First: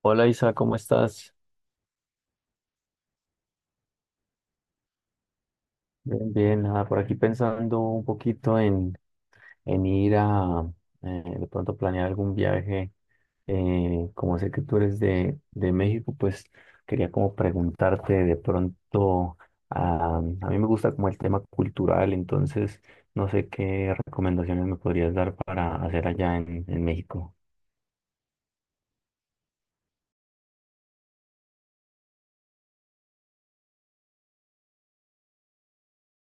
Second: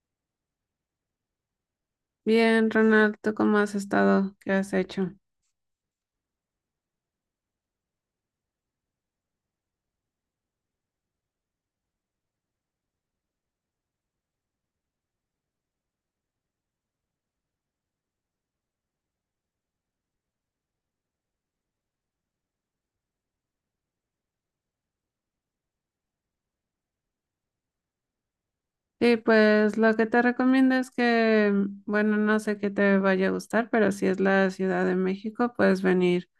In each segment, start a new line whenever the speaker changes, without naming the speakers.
Hola Isa, ¿cómo estás?
Bien, Ronald, ¿tú cómo has estado? ¿Qué has hecho?
Bien, bien, nada, por aquí pensando un poquito en ir a de pronto planear algún viaje. Como sé que tú eres de México, pues quería como preguntarte de pronto, a mí me gusta como el tema cultural, entonces no sé qué recomendaciones me podrías dar para hacer allá en México.
Sí, pues lo que te recomiendo es que, bueno, no sé qué te vaya a gustar, pero si es la Ciudad de México, puedes venir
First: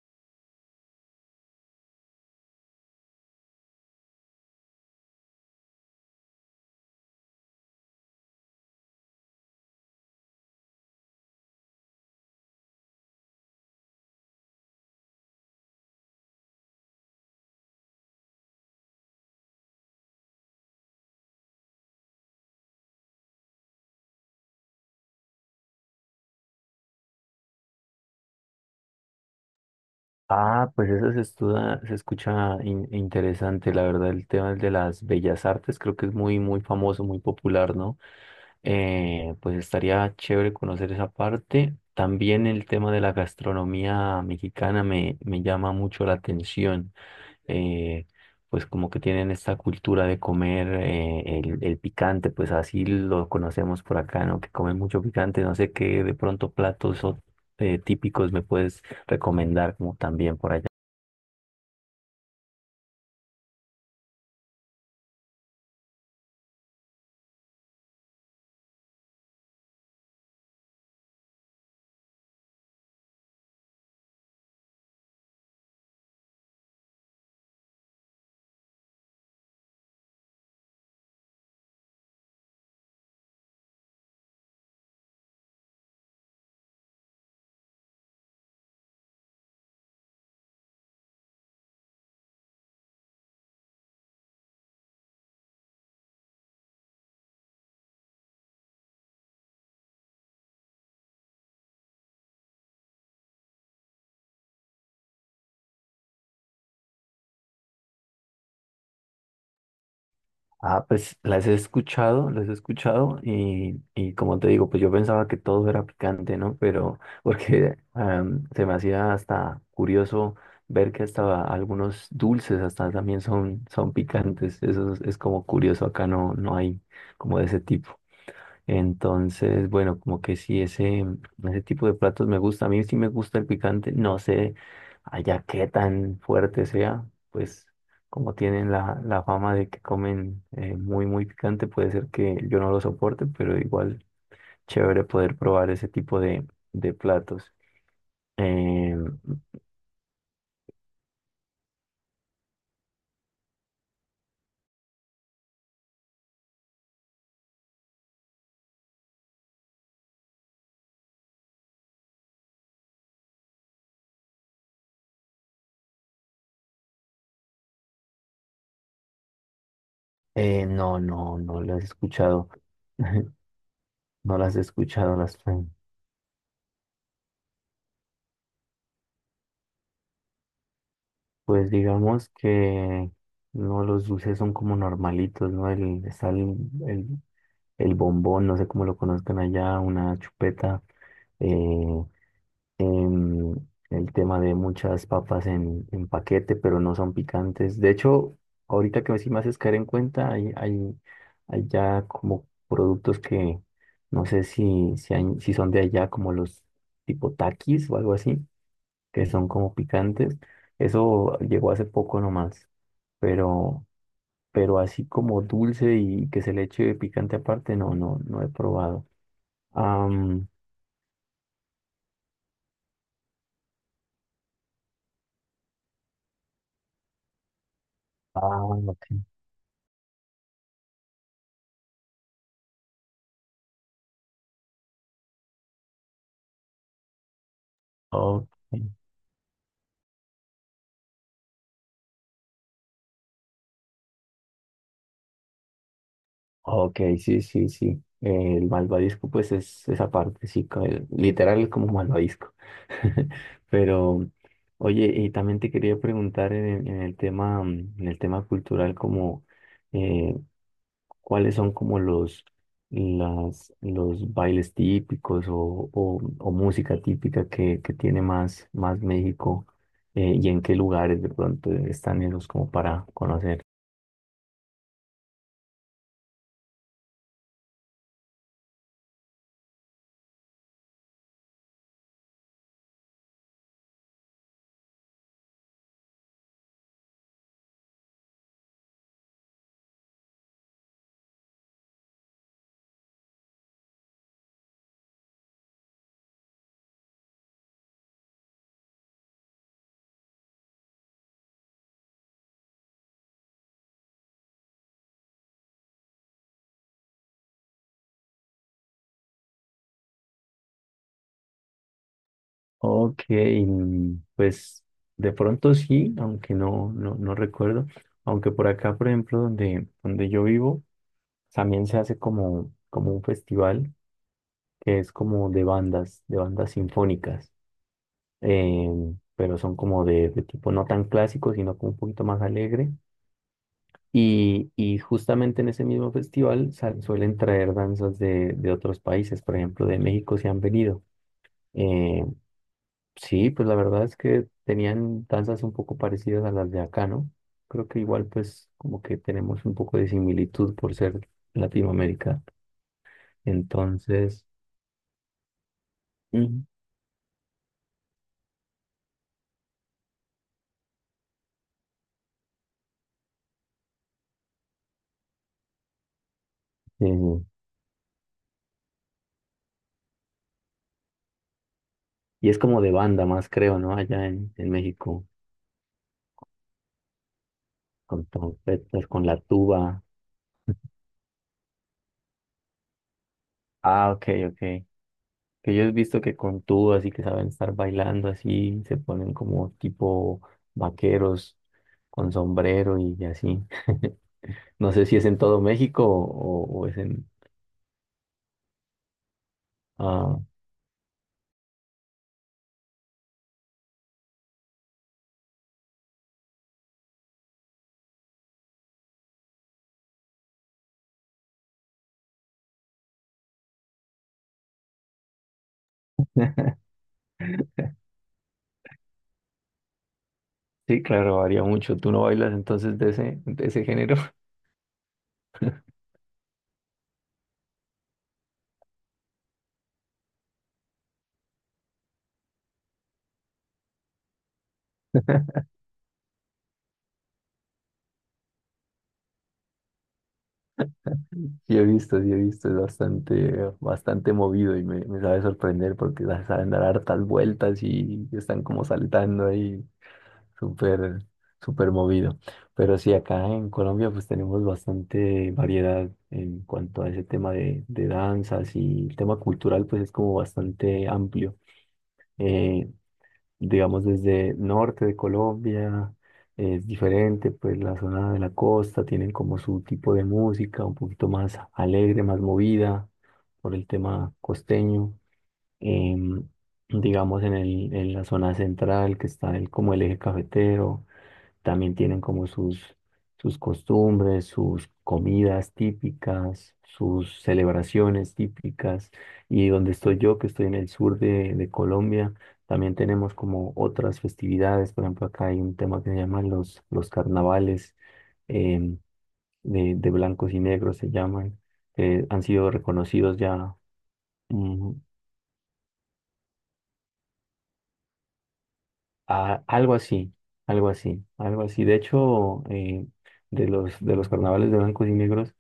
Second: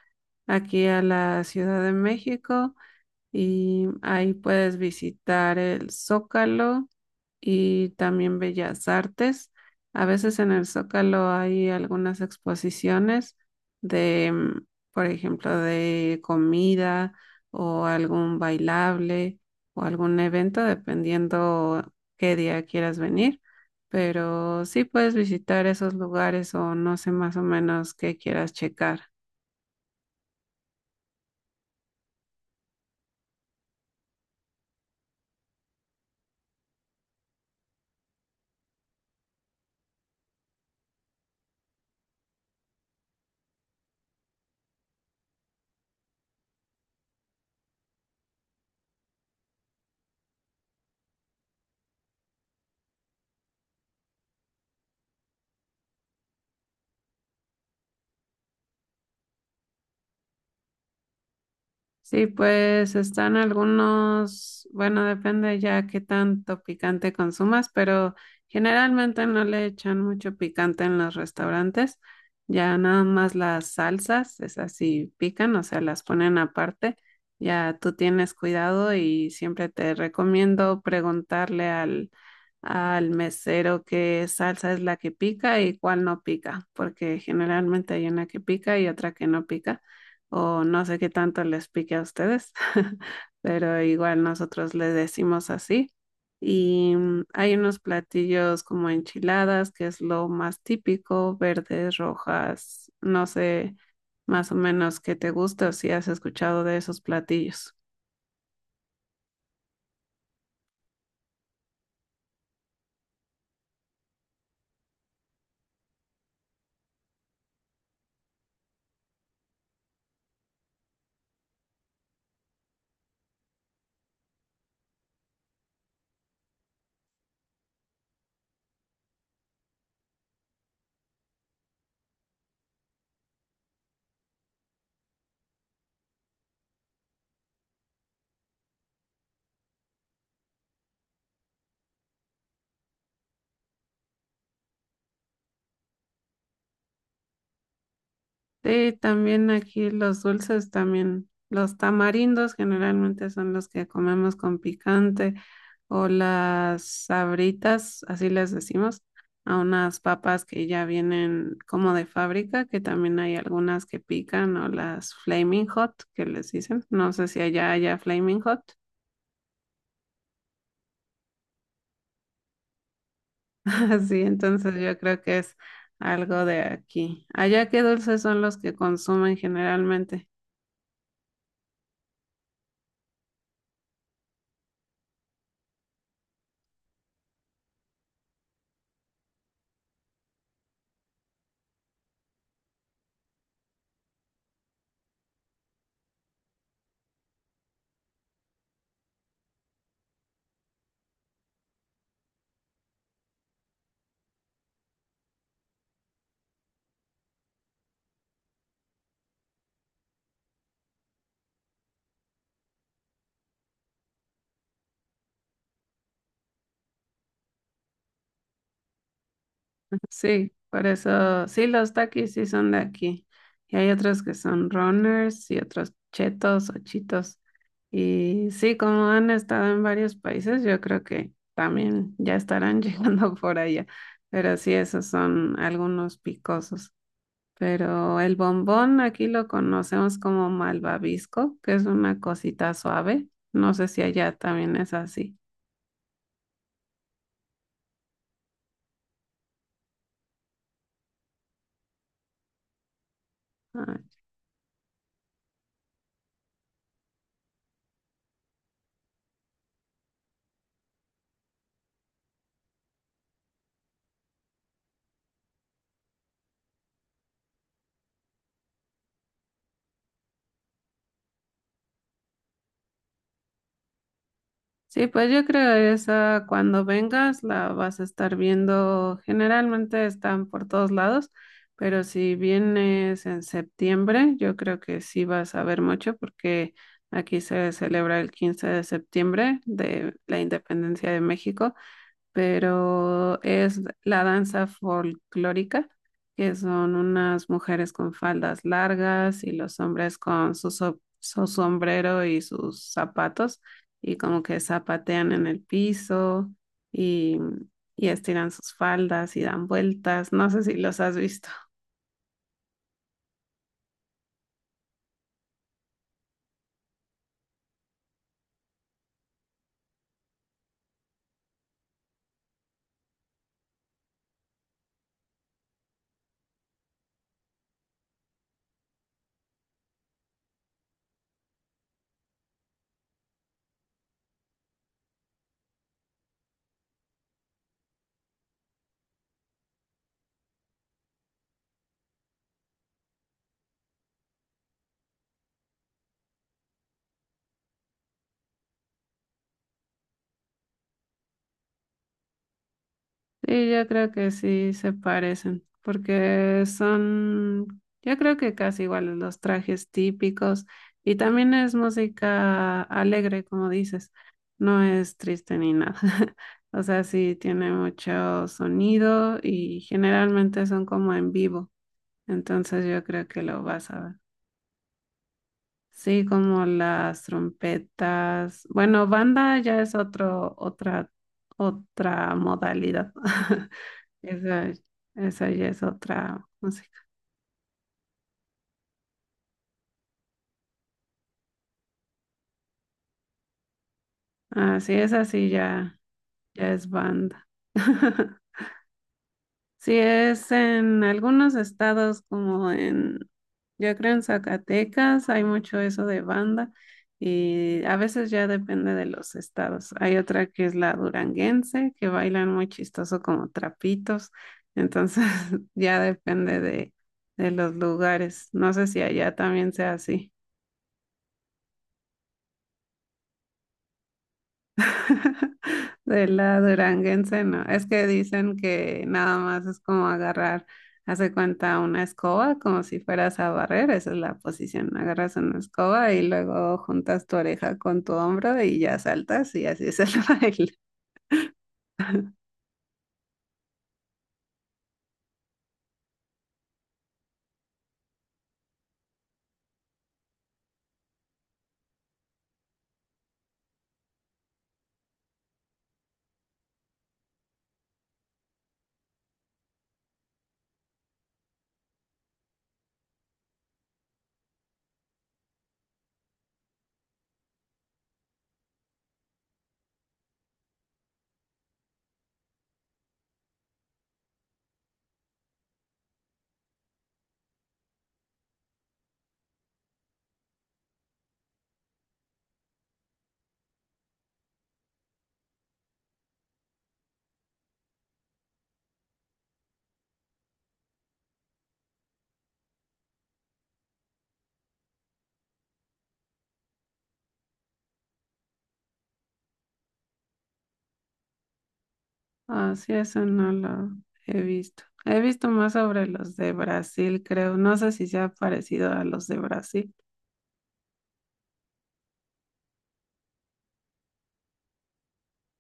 aquí a la Ciudad de México y ahí puedes visitar el Zócalo y también Bellas Artes. A veces en el Zócalo hay algunas exposiciones de, por ejemplo, de comida o algún bailable o algún evento, dependiendo qué día quieras venir. Pero sí puedes visitar esos lugares o no sé más o menos qué quieras checar.
Ah, pues eso se escucha interesante, la verdad, el tema de las bellas artes creo que es muy, muy famoso, muy popular, ¿no? Pues estaría chévere conocer esa parte. También el tema de la gastronomía mexicana me llama mucho la atención. eh, pues como que tienen esta cultura de comer el picante, pues así lo conocemos por acá, ¿no? Que comen mucho picante, no sé qué de pronto platos o, típicos me puedes recomendar como también por allá.
Sí, pues están algunos, bueno, depende ya qué tanto picante consumas, pero generalmente no le echan mucho picante en los restaurantes, ya nada más las salsas, esas sí pican, o sea, las ponen aparte, ya tú tienes cuidado y siempre te recomiendo preguntarle al, al mesero qué salsa es la que pica y cuál no pica, porque generalmente hay una que pica y otra que no pica o no sé qué tanto les pique a ustedes, pero igual nosotros le decimos así. Y hay unos platillos como enchiladas, que es lo más típico, verdes, rojas, no sé más o menos qué te gusta o si has escuchado de esos platillos.
Ah, pues las he escuchado y como te digo, pues yo pensaba que todo era picante, ¿no? Pero porque se me hacía hasta curioso ver que hasta algunos dulces hasta también son, son picantes. Eso es como curioso, acá no, no hay como de ese tipo. Entonces, bueno, como que sí, ese tipo de platos me gusta. A mí sí me gusta el picante. No sé allá qué tan fuerte sea, pues como tienen la fama de que comen muy, muy picante, puede ser que yo no lo soporte, pero igual chévere poder probar ese tipo de platos.
Sí,
Eh,
también aquí los dulces, también los tamarindos generalmente son los que comemos con picante o las sabritas, así les decimos, a unas papas que ya vienen como de fábrica, que también hay algunas que pican o las flaming hot que les dicen. No sé si allá haya flaming hot.
no, no, no las he escuchado.
Así,
No las he
entonces yo
escuchado
creo
las...
que es algo de aquí. ¿Allá qué dulces son los que consumen generalmente?
Pues digamos que no, los dulces son como normalitos, ¿no? Está el, el bombón, no sé cómo lo conozcan allá, una chupeta, eh, em, el tema de muchas papas en paquete, pero no son picantes. De hecho, ahorita que sí me haces caer en cuenta, hay ya como productos que no sé si son de allá, como los tipo taquis o algo así que son como picantes. Eso llegó hace poco nomás, pero, pero así como dulce y que se le eche picante aparte, no, no, no he probado. Am,
Sí, por eso, sí, los Takis sí son de aquí. Y hay otros que son runners y otros chetos o chitos. Y
ah,
sí,
ok,
como han estado en varios países, yo creo que también ya estarán llegando por allá. Pero sí, esos son algunos picosos. Pero el
ok,
bombón aquí lo conocemos como malvavisco, que es una cosita suave. No sé si allá también es así.
ok, sí, sí, sí. El malvadisco, pues es esa parte, sí, literal es como malvadisco. Pero, oye, y también te quería preguntar en el tema, en el tema cultural, como eh, cuáles son como las, los bailes típicos o música típica que tiene más, más México, y en qué lugares de pronto están esos como para conocer.
Sí, pues yo creo esa cuando vengas la vas a estar viendo. Generalmente están por todos lados, pero si vienes en septiembre, yo creo que sí vas a ver mucho porque aquí se celebra el 15 de septiembre de la independencia de México pero es la danza folclórica, que son unas mujeres con faldas largas y los hombres con su sombrero y sus zapatos y como que zapatean en el piso y, y estiran sus faldas y dan vueltas. No sé si los has visto.
Ok, pues de pronto sí, aunque no, no, no recuerdo, aunque por acá, por ejemplo, donde yo vivo, también se hace como, como un festival que es como de bandas sinfónicas. eh, pero son como de tipo no tan clásico, sino como un poquito más alegre. Y justamente en ese mismo festival suelen traer danzas de otros países, por ejemplo, de México se han venido. Eh, sí, pues la verdad es que tenían danzas un poco parecidas a las de acá, ¿no? Creo que igual pues como que tenemos un poco de similitud por ser Latinoamérica.
Sí, yo creo que
Entonces,
sí se parecen, porque
ujú.
son, yo creo que casi iguales los trajes típicos y también es música alegre, como dices, no es triste ni nada. O sea, sí
eh,
tiene mucho sonido y generalmente son como en vivo,
y es como
entonces
de
yo
banda
creo que
más,
lo
creo,
vas
¿no?
a ver.
Allá en México.
Sí, como las
Con
trompetas. Bueno,
trompetas, con la
banda ya es
tuba.
otra modalidad.
Ah, ok,
Esa,
ok.
esa ya
Que
es
yo he visto que
otra
con tubas
música.
y que saben estar bailando así, se ponen como tipo vaqueros con sombrero y así. No
Así
sé
es,
si es en
así
todo
ya,
México
ya
o
es
es en...
banda. Sí,
Ah,
es en algunos estados como en, yo creo en Zacatecas hay mucho eso de banda y a veces ya depende de los estados. Hay otra que es la duranguense, que bailan muy chistoso como trapitos, entonces ya depende de los lugares. No sé si allá también sea así.
sí, claro, varía mucho. ¿Tú no bailas entonces de ese género?
De la duranguense, no. Es que dicen que nada más es como agarrar, hace cuenta una escoba, como si fueras a barrer, esa es la posición. Agarras una escoba y luego juntas tu oreja con tu hombro y ya saltas y así es el baile.
Sí he visto, es bastante, bastante movido y me sabe sorprender porque saben dar hartas vueltas y están como saltando ahí. Súper, súper movido. Pero sí, acá en Colombia pues tenemos bastante variedad en cuanto a ese tema de danzas y el tema cultural pues es como bastante amplio. Eh, digamos desde norte de Colombia es diferente, pues la zona de la costa tienen como su tipo de música un poquito más alegre, más movida por el tema costeño. Em, digamos en el, en la zona central que está el, como el eje cafetero. También tienen como sus, sus costumbres, sus comidas típicas, sus celebraciones típicas. Y donde estoy yo, que estoy en el sur de Colombia, también tenemos como otras festividades. Por ejemplo, acá hay un tema que se llama los carnavales, em, de blancos y negros, se llaman, que han sido
Ah, sí, eso
reconocidos
no
ya.
lo he visto.
mm,
He visto más sobre los de Brasil, creo. No sé si sea parecido a los de
Ah,
Brasil.
algo así, algo así, algo así. De hecho, de los carnavales de blancos y negros,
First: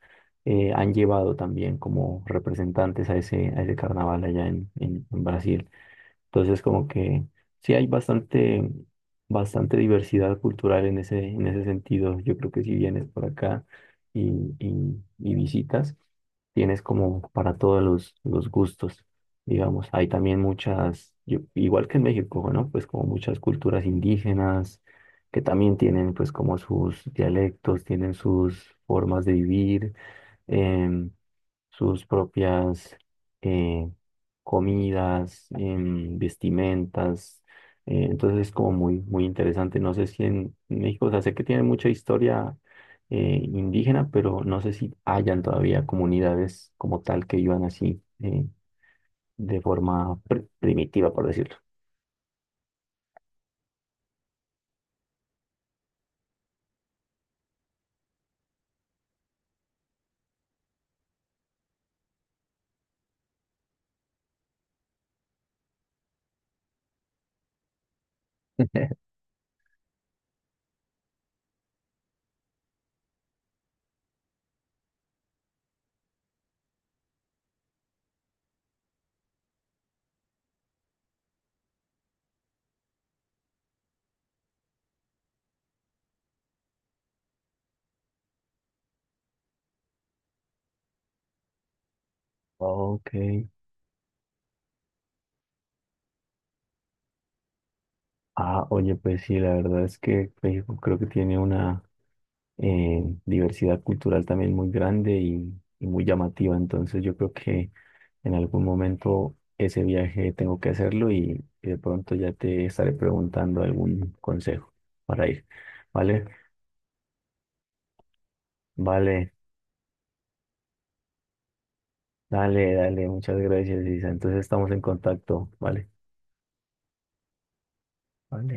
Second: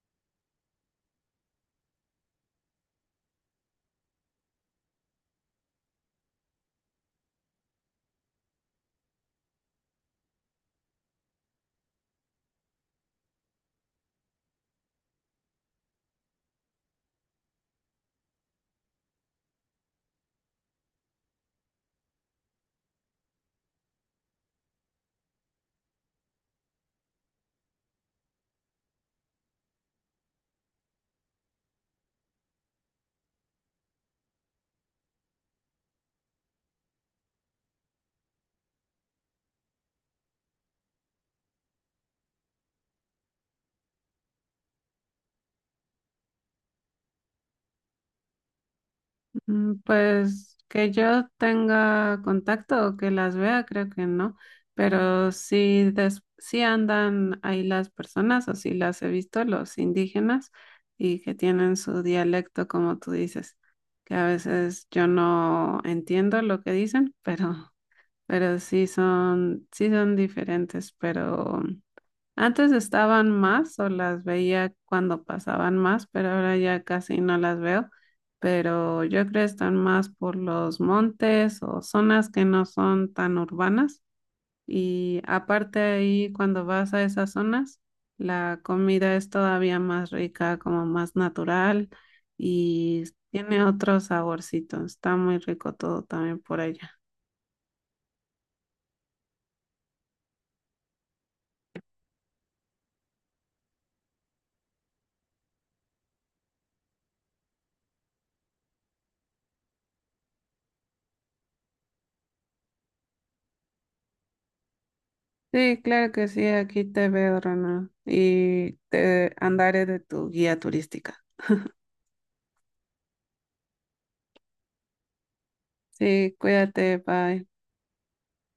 han llevado también como representantes a ese carnaval allá en Brasil. Entonces, como que sí hay bastante, bastante diversidad cultural en ese sentido. Yo creo que si vienes por acá y, y visitas, tienes como para todos los gustos, digamos. Hay también muchas, igual que en México, ¿no? Pues como muchas culturas indígenas que también tienen pues como sus dialectos, tienen sus formas de vivir. em, Sus propias eh, comidas, vestimentas. Entonces es como muy, muy interesante. No sé si en México, o sea, sé que tiene mucha historia indígena, pero no sé si hayan todavía comunidades como tal que vivan así, de
Mm,
forma
pues que
primitiva, por
yo
decirlo.
tenga contacto o que las vea, creo que no, pero sí, sí andan ahí las personas o sí las he visto, los indígenas, y que tienen su dialecto, como tú dices, que a veces yo no entiendo lo que dicen, pero, pero sí son, sí son diferentes, pero antes estaban más o las veía cuando pasaban más, pero ahora ya casi no las veo. Pero yo creo que están más por los montes o zonas que no son tan urbanas. Y aparte ahí, cuando vas a esas zonas, la comida es todavía más rica, como más natural y
Ok.
tiene otro saborcito. Está muy rico todo también por allá.
Ah, oye, pues sí, la verdad es que México creo que tiene una... diversidad cultural también muy grande y muy llamativa. Entonces yo creo que en algún momento ese viaje tengo que hacerlo y de pronto ya te estaré preguntando algún consejo para ir.
Sí, claro
¿Vale?
que sí, aquí te veo, Ronald, y
Vale,
te andaré de tu guía turística.
dale, dale, muchas gracias, Isa. Entonces estamos en contacto, ¿vale?
Sí, cuídate, bye.
Vale.